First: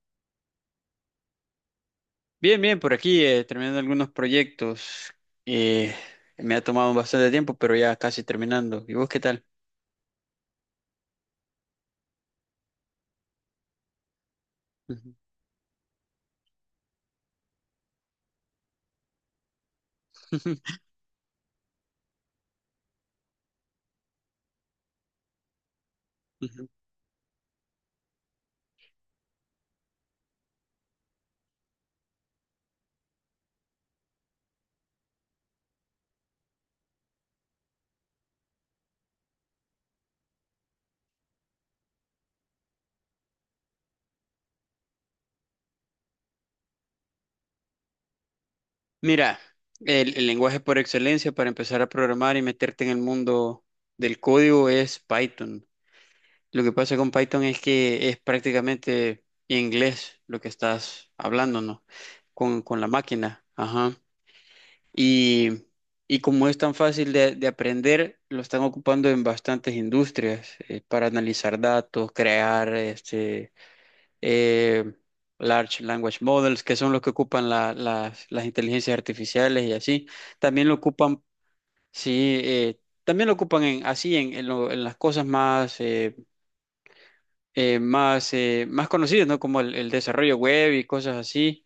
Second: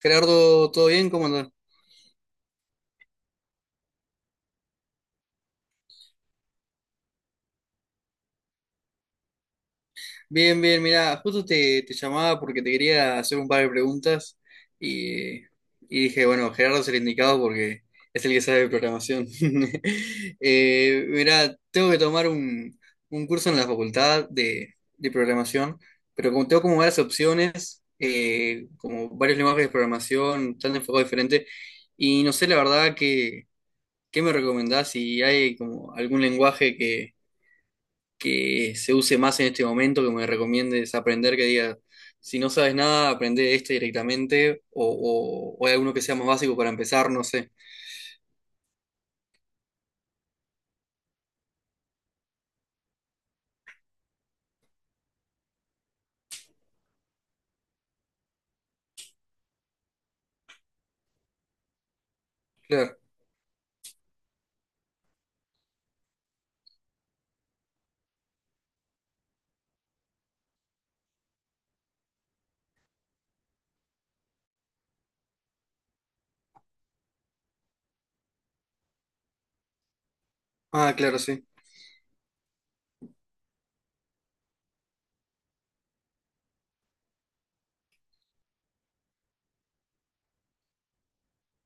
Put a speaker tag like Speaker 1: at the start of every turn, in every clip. Speaker 1: Gerardo, ¿todo bien? ¿Cómo andas?
Speaker 2: Bien, bien, por aquí terminando algunos proyectos. Eh, Me ha tomado bastante tiempo, pero ya casi terminando. ¿Y vos qué tal?
Speaker 1: Bien, bien, mira, justo te llamaba porque te quería hacer un par de preguntas
Speaker 2: Ujú.
Speaker 1: y, y dije, bueno, Gerardo es el indicado porque es el que sabe de programación. Mira, tengo que tomar un curso en la facultad de programación, pero como tengo
Speaker 2: Ujú.
Speaker 1: como varias opciones, como varios lenguajes de programación, tan enfocados diferentes, y no sé la verdad qué me recomendás si hay como algún lenguaje que se use más en este momento, que me recomiendes aprender, que diga, si no sabes nada, aprende este directamente, o hay alguno que sea más básico para empezar, no sé.
Speaker 2: Mira, el lenguaje por excelencia para empezar a programar y meterte en el mundo del código es Python. Lo que pasa con Python es que es prácticamente inglés lo que estás hablando, ¿no? Con la
Speaker 1: Claro.
Speaker 2: máquina. Ajá. Y, y como es tan fácil de aprender, lo están ocupando en bastantes industrias para analizar datos, crear eh, large language models, que son los que ocupan las inteligencias artificiales y así. También lo
Speaker 1: Ah, claro,
Speaker 2: ocupan,
Speaker 1: sí.
Speaker 2: sí, también lo ocupan en, así en, en las cosas más conocidas, ¿no? Como el desarrollo web y cosas así.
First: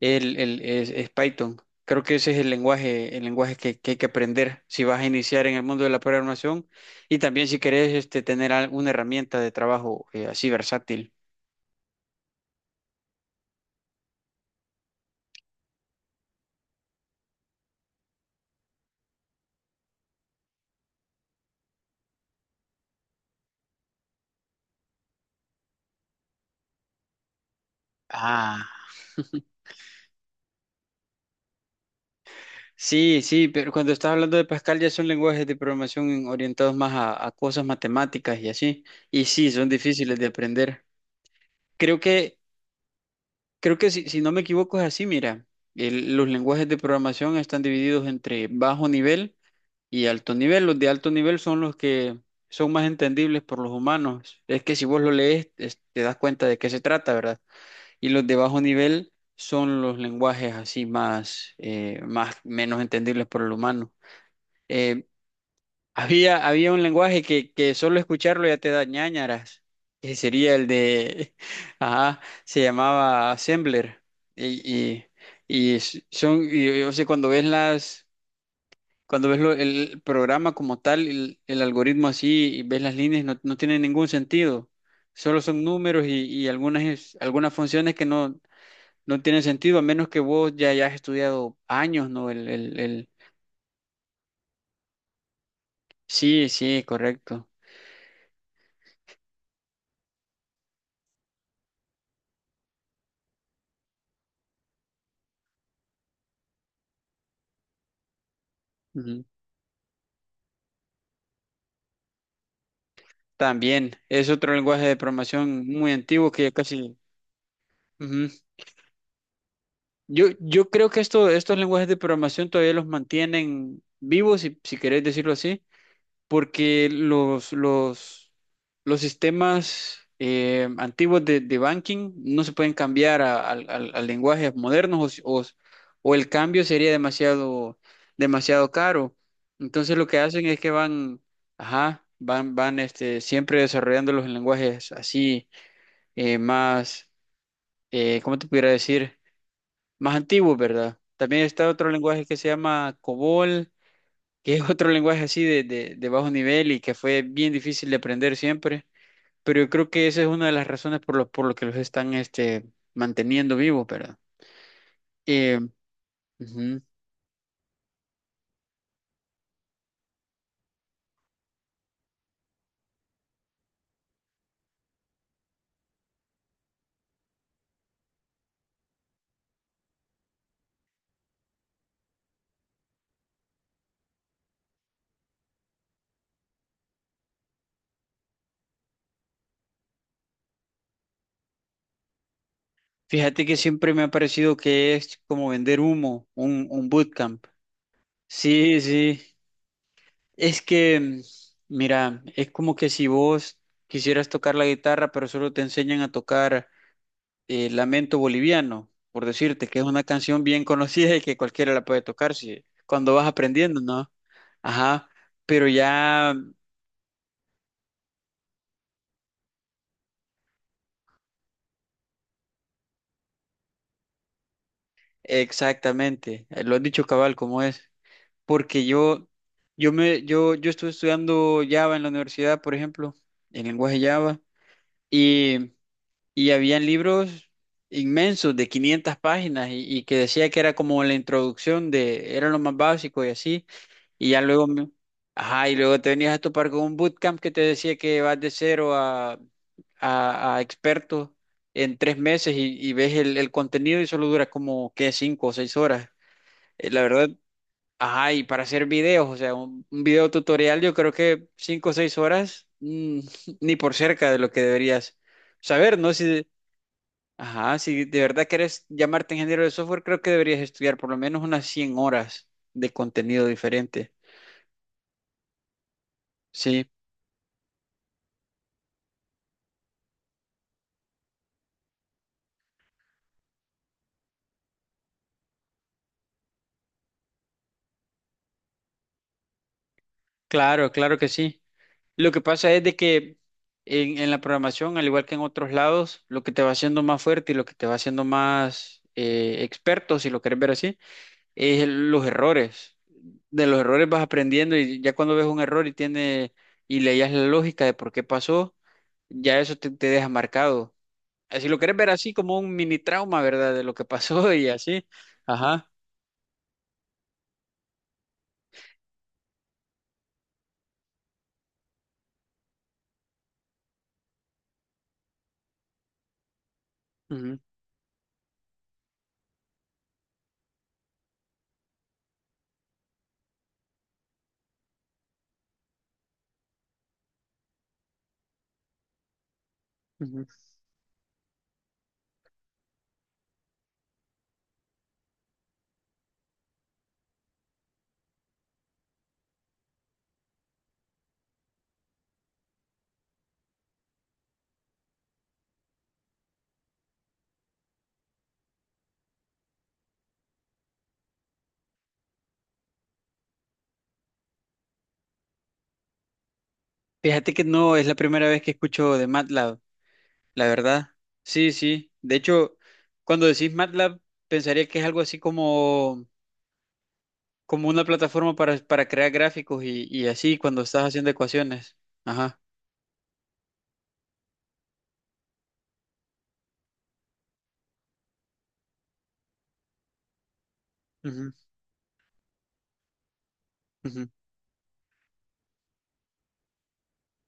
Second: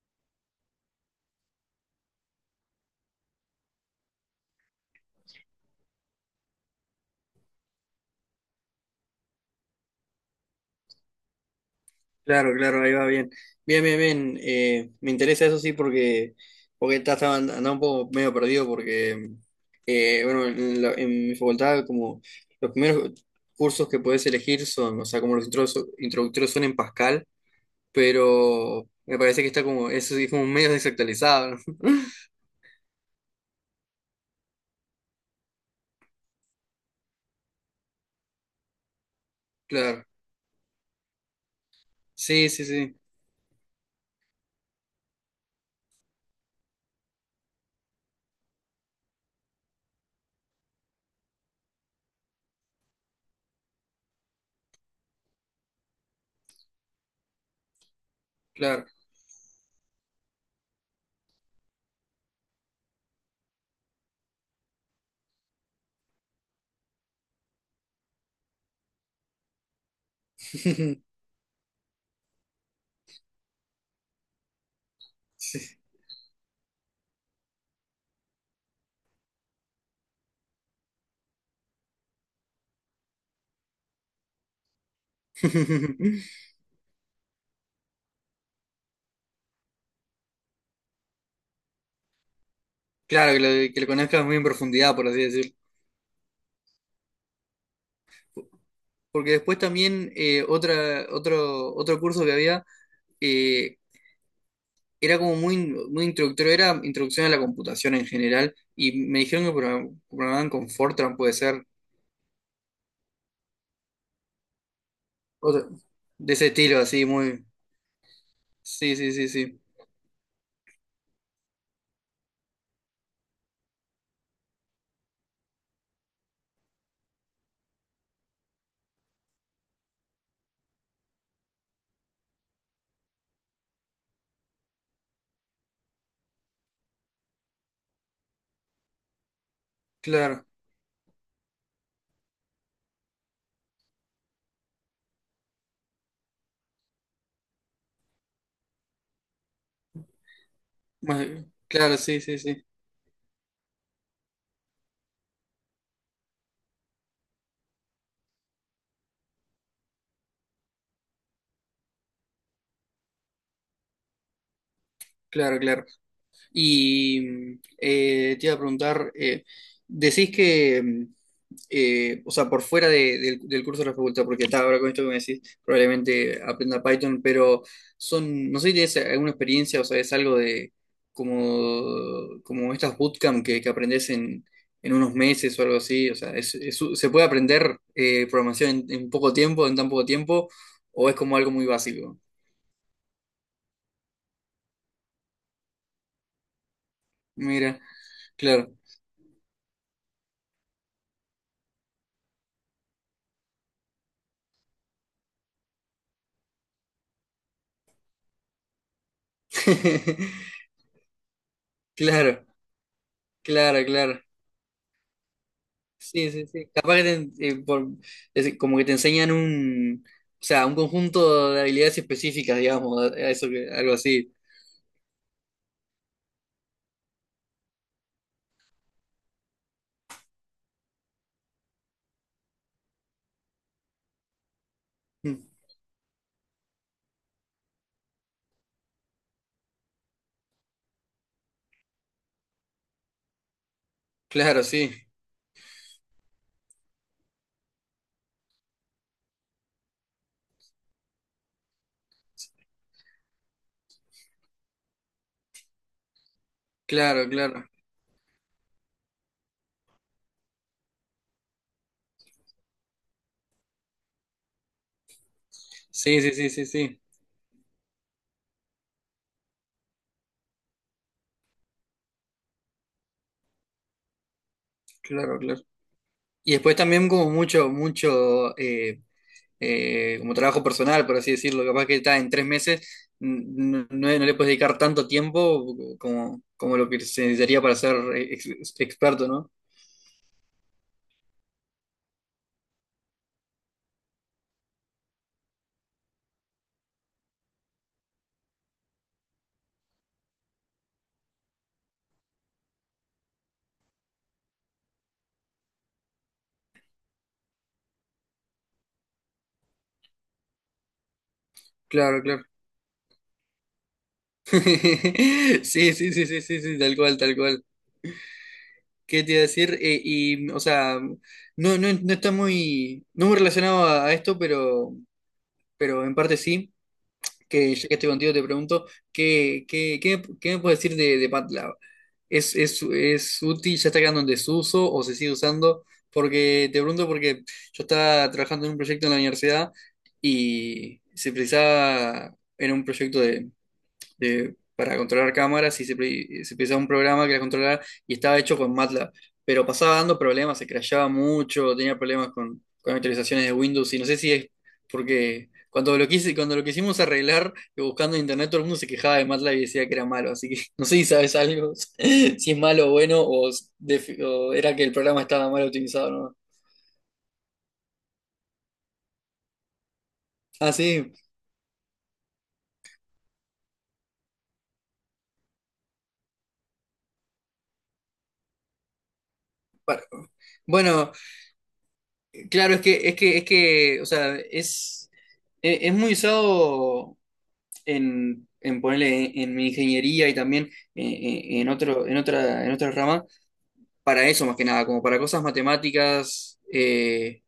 Speaker 2: Es Python. Creo que ese es el lenguaje que hay que aprender si vas a iniciar en el mundo de la programación, y también si querés tener alguna herramienta de trabajo así versátil.
Speaker 1: Claro, claro, ahí va bien. Bien, bien, bien. Me interesa eso sí porque, porque estaba andaba un poco medio perdido porque, bueno, en mi facultad como los primeros cursos que podés elegir son, o sea, como los introductorios son en Pascal.
Speaker 2: Ah.
Speaker 1: Pero me parece que está como, eso sí, como medio desactualizado, ¿no?
Speaker 2: Sí, sí, pero cuando estás hablando de Pascal ya son lenguajes de programación orientados más a cosas matemáticas y así. Y sí, son
Speaker 1: Claro,
Speaker 2: difíciles de aprender. Creo que,
Speaker 1: sí, sí, sí,
Speaker 2: creo que si, si no me equivoco es así, mira, los lenguajes de programación están divididos entre bajo nivel y alto nivel. Los de alto nivel son los que son más entendibles por los humanos. Es que si vos lo lees, te das cuenta de qué se trata, ¿verdad? Y los de bajo
Speaker 1: claro.
Speaker 2: nivel son los lenguajes así más menos entendibles por el humano. Eh, había un lenguaje que solo escucharlo ya te da ñáñaras, que sería el de, ajá, se llamaba Assembler. Y, y,
Speaker 1: Sí.
Speaker 2: y son, o sea, cuando ves el programa como tal, el algoritmo así, y ves las líneas, no tiene ningún sentido. Solo son números y, y algunas funciones que no tienen sentido, a menos que vos ya hayas estudiado años, ¿no?
Speaker 1: Claro, que que lo conozcas muy en profundidad, por así decirlo.
Speaker 2: Sí, sí, correcto.
Speaker 1: Porque después también otro curso que había eh, era como muy, muy introductorio, era introducción a la computación en general, y me
Speaker 2: Ujú.
Speaker 1: dijeron que programaban con Fortran, puede ser,
Speaker 2: También es otro lenguaje de programación
Speaker 1: otro-
Speaker 2: muy antiguo
Speaker 1: de
Speaker 2: que
Speaker 1: ese
Speaker 2: ya
Speaker 1: estilo,
Speaker 2: casi...
Speaker 1: así, muy...
Speaker 2: Ujú.
Speaker 1: Sí, sí, sí, sí,
Speaker 2: Yo creo que estos lenguajes de programación todavía los mantienen vivos, si, si querés decirlo así, porque los sistemas antiguos de banking no se pueden cambiar a lenguajes modernos o, si- o el cambio sería demasiado, demasiado caro. Entonces lo que hacen
Speaker 1: claro,
Speaker 2: es que van, ajá, van, van siempre desarrollando los lenguajes así más, ¿cómo te pudiera decir? Más antiguos, ¿verdad?
Speaker 1: más-
Speaker 2: También está otro
Speaker 1: claro, sí,
Speaker 2: lenguaje que
Speaker 1: sí,
Speaker 2: se
Speaker 1: sí,
Speaker 2: llama COBOL, que es otro lenguaje así de bajo nivel y que fue bien difícil de aprender siempre, pero yo creo que esa es una de las razones por lo que los están manteniendo vivos, ¿verdad? Eh,
Speaker 1: claro, claro.
Speaker 2: Ujú.
Speaker 1: Y te iba a preguntar, decís que, o sea, por fuera del curso de la facultad, porque está ahora con esto que me decís, probablemente aprenda Python, pero son, no sé si tienes alguna experiencia o sea es algo de como, como estas bootcamp que aprendés en unos meses o algo así, o sea, ¿se puede aprender programación en poco tiempo, en tan poco tiempo, o es como algo muy básico?
Speaker 2: Fíjate que siempre me ha parecido que es como vender humo, un bootcamp.
Speaker 1: Mira, claro,
Speaker 2: Sí, sí, es que, mira, es como que si vos quisieras tocar la guitarra, pero solo te enseñan a tocar Lamento Boliviano, por decirte,
Speaker 1: claro.
Speaker 2: que es una canción bien conocida y que cualquiera la puede tocar
Speaker 1: Claro,
Speaker 2: si, cuando vas aprendiendo,
Speaker 1: claro,
Speaker 2: ¿no?
Speaker 1: claro.
Speaker 2: Ajá, pero
Speaker 1: Sí,
Speaker 2: ya
Speaker 1: sí, sí. Capaz que te, es decir, como que te enseñan o sea, un conjunto de habilidades específicas, digamos, a eso algo así.
Speaker 2: exactamente, lo has dicho cabal como es, porque yo estuve estudiando Java en la universidad, por ejemplo, en lenguaje Java,
Speaker 1: Mm,
Speaker 2: y, y habían libros inmensos de 500 páginas y que decía que era como la introducción era lo más básico y así. Y ya
Speaker 1: Claro,
Speaker 2: luego,
Speaker 1: sí,
Speaker 2: ajá, y luego te venías a topar con un bootcamp que te decía que vas de cero a experto en 3 meses, y ves el contenido y solo dura como, ¿qué? 5 o 6 horas. La
Speaker 1: claro,
Speaker 2: verdad,
Speaker 1: claro.
Speaker 2: ajá, y para hacer videos, o sea, un video tutorial, yo creo que 5 o 6 horas, ni por cerca de lo que deberías saber, ¿no?
Speaker 1: Sí, sí,
Speaker 2: Si,
Speaker 1: sí, sí, sí,
Speaker 2: ajá, si de verdad quieres llamarte ingeniero de software, creo que deberías estudiar por lo menos unas 100 horas de contenido diferente.
Speaker 1: claro, claro. Y después
Speaker 2: Sí.
Speaker 1: también como mucho, mucho, como trabajo personal, por así decirlo, capaz que está en tres meses, no, no le puedes dedicar tanto tiempo como, como lo que se necesitaría para ser experto, ¿no?
Speaker 2: Claro, claro que sí. Lo que pasa es de que en la programación, al igual que en otros lados, lo que te va haciendo más fuerte y lo que te va haciendo más experto, si lo quieres ver así, es los errores. De los errores vas aprendiendo, y ya cuando ves un error y tiene, y leías la lógica de por qué pasó, ya eso te, te deja marcado. Si lo quieres ver
Speaker 1: Claro,
Speaker 2: así
Speaker 1: claro.
Speaker 2: como un mini trauma, ¿verdad? De lo que pasó y así.
Speaker 1: Sí,
Speaker 2: Ajá.
Speaker 1: sí, sí, sí, sí, sí, tal cual, tal cual. ¿Qué te iba a decir? Y, o sea, no, no, no está muy, no muy relacionado a esto, pero en parte sí,
Speaker 2: Ujú,
Speaker 1: que ya que estoy contigo te pregunto, ¿qué, qué, qué, qué me puedes decir de MATLAB? Es útil? ¿Ya está quedando en desuso o se sigue usando? Porque te pregunto porque yo estaba trabajando en un proyecto en la universidad
Speaker 2: ujú.
Speaker 1: y se precisaba, era un proyecto para controlar cámaras y se utilizaba un programa que las controlara y estaba hecho con MATLAB. Pero pasaba dando problemas, se crashaba mucho, tenía problemas con actualizaciones de Windows y no sé si es porque cuando lo quise, cuando lo quisimos arreglar, buscando en internet, todo el mundo se quejaba de MATLAB y decía que era malo. Así que no sé si sabes algo, si es malo o bueno, o era que el programa estaba mal utilizado, ¿no?
Speaker 2: Fíjate que no es la primera vez que escucho de MATLAB. La
Speaker 1: Ah,
Speaker 2: verdad,
Speaker 1: sí.
Speaker 2: sí, sí. De hecho, cuando decís MATLAB, pensaría que es algo así como, como una plataforma para crear gráficos
Speaker 1: Pa-
Speaker 2: y así cuando estás
Speaker 1: Bueno,
Speaker 2: haciendo ecuaciones. Ajá.
Speaker 1: claro, es que, es que, es que, o sea, es, es muy usado en ponerle en mi ingeniería y también eh,
Speaker 2: Ujú,
Speaker 1: en otro, en otra rama, para
Speaker 2: ujú,
Speaker 1: eso más que nada, como para cosas matemáticas,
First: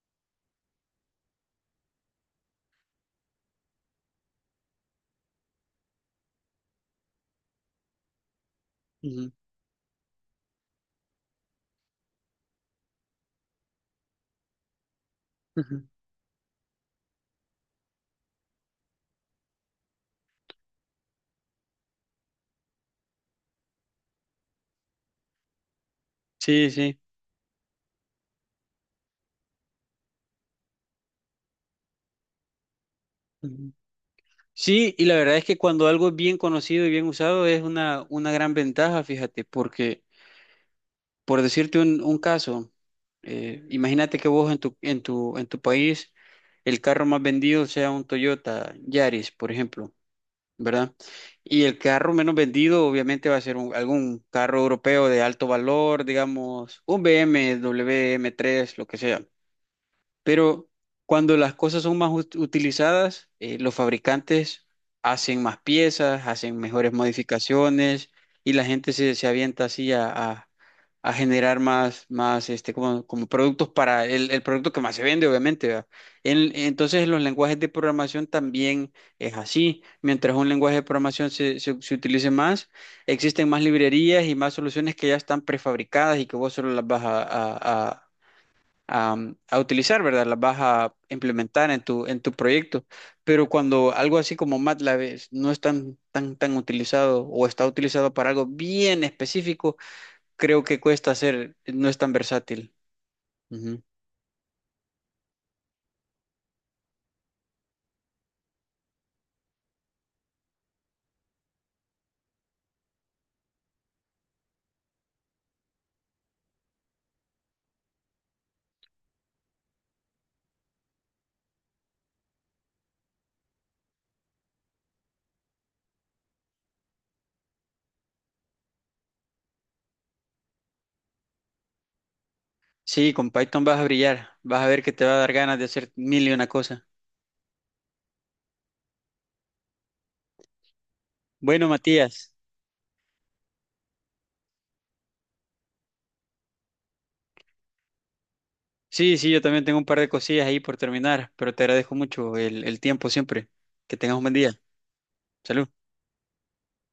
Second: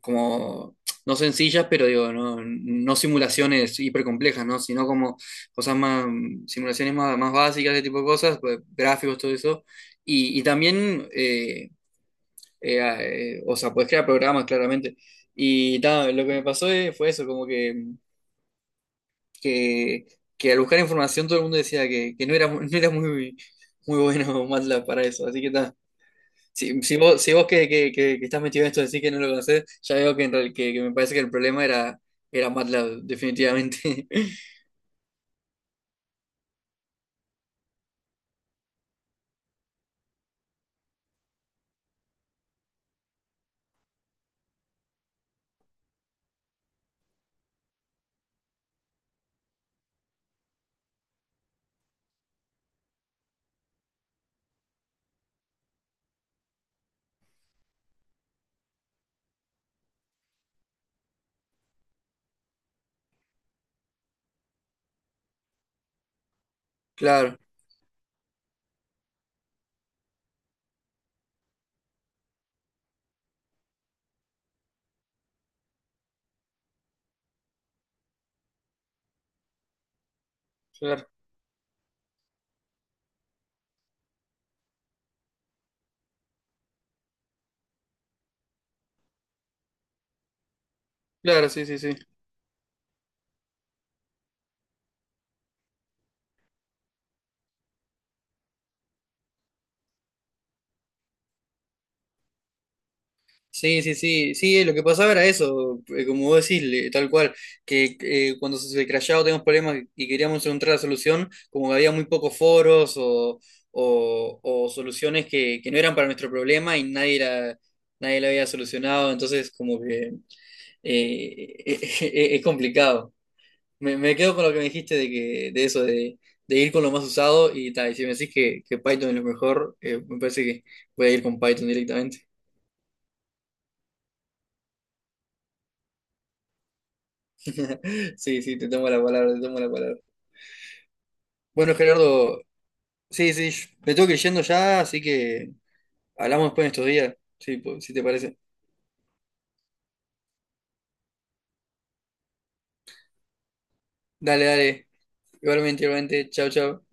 Speaker 1: como no sencillas, pero digo, no, no simulaciones hipercomplejas, ¿no? Sino como cosas más, simulaciones más, más básicas, ese tipo de cosas, pues, gráficos,
Speaker 2: ujú,
Speaker 1: todo eso. Y también, o sea, puedes crear programas claramente. Y
Speaker 2: ujú.
Speaker 1: ta, lo que me pasó fue eso, como que que, que al buscar información todo el mundo decía que no era, no era muy, muy bueno MATLAB para eso. Así que está.
Speaker 2: Sí,
Speaker 1: Si,
Speaker 2: sí.
Speaker 1: si vos que estás metido en esto decís que no lo conocés, ya veo que, que me parece que el problema era, era MATLAB,
Speaker 2: Ujú.
Speaker 1: definitivamente.
Speaker 2: Sí, y la verdad es que cuando algo es bien conocido y bien usado es una gran ventaja, fíjate, porque por decirte un caso, imagínate que vos en tu país el carro más vendido sea un Toyota Yaris, por ejemplo. ¿Verdad? Y el carro menos vendido obviamente va a ser algún carro europeo de alto valor, digamos, un BMW M3, lo que sea. Pero cuando las cosas son más utilizadas, los fabricantes hacen más piezas, hacen mejores
Speaker 1: Claro,
Speaker 2: modificaciones, y la gente se, se avienta así a, a generar más como, como productos para el producto que más se vende, obviamente, ¿verdad? Entonces, en los lenguajes de programación también es así. Mientras un lenguaje de
Speaker 1: claro,
Speaker 2: programación se utilice más, existen más librerías y más soluciones que ya están prefabricadas y que vos solo las vas a, a utilizar, ¿verdad? Las vas a
Speaker 1: claro, sí,
Speaker 2: implementar
Speaker 1: sí,
Speaker 2: en
Speaker 1: sí.
Speaker 2: tu, en tu proyecto. Pero cuando algo así como MATLAB no es tan utilizado o está utilizado para algo bien específico, creo que cuesta hacer, no es tan versátil. Ujú.
Speaker 1: Sí, sí, sí, sí, lo que pasaba era eso, como vos decís, tal cual, que cuando se crashaba teníamos problemas y queríamos encontrar la solución, como que había muy pocos foros o soluciones que no eran para nuestro problema y nadie la, nadie la había solucionado, entonces como que eh, es complicado. Me quedo con lo que me dijiste de que, de eso, de ir con lo más usado y tal, y si me decís que Python es lo mejor, me parece que voy a ir con Python directamente.
Speaker 2: Sí, con Python vas a brillar, vas a ver que te va a dar ganas de hacer mil y una cosa.
Speaker 1: Sí, sí, te tomo la palabra, te tomo la palabra.
Speaker 2: Bueno,
Speaker 1: Bueno,
Speaker 2: Matías,
Speaker 1: Gerardo, sí, sí, me tengo que ir yendo ya, así que hablamos después en estos días, sí, si te parece.
Speaker 2: sí, sí, yo también tengo un par de cosillas ahí por terminar, pero te agradezco mucho el tiempo siempre. Que tengas un buen
Speaker 1: Dale,
Speaker 2: día.
Speaker 1: dale,
Speaker 2: Salud.
Speaker 1: igualmente, igualmente, chao, chao.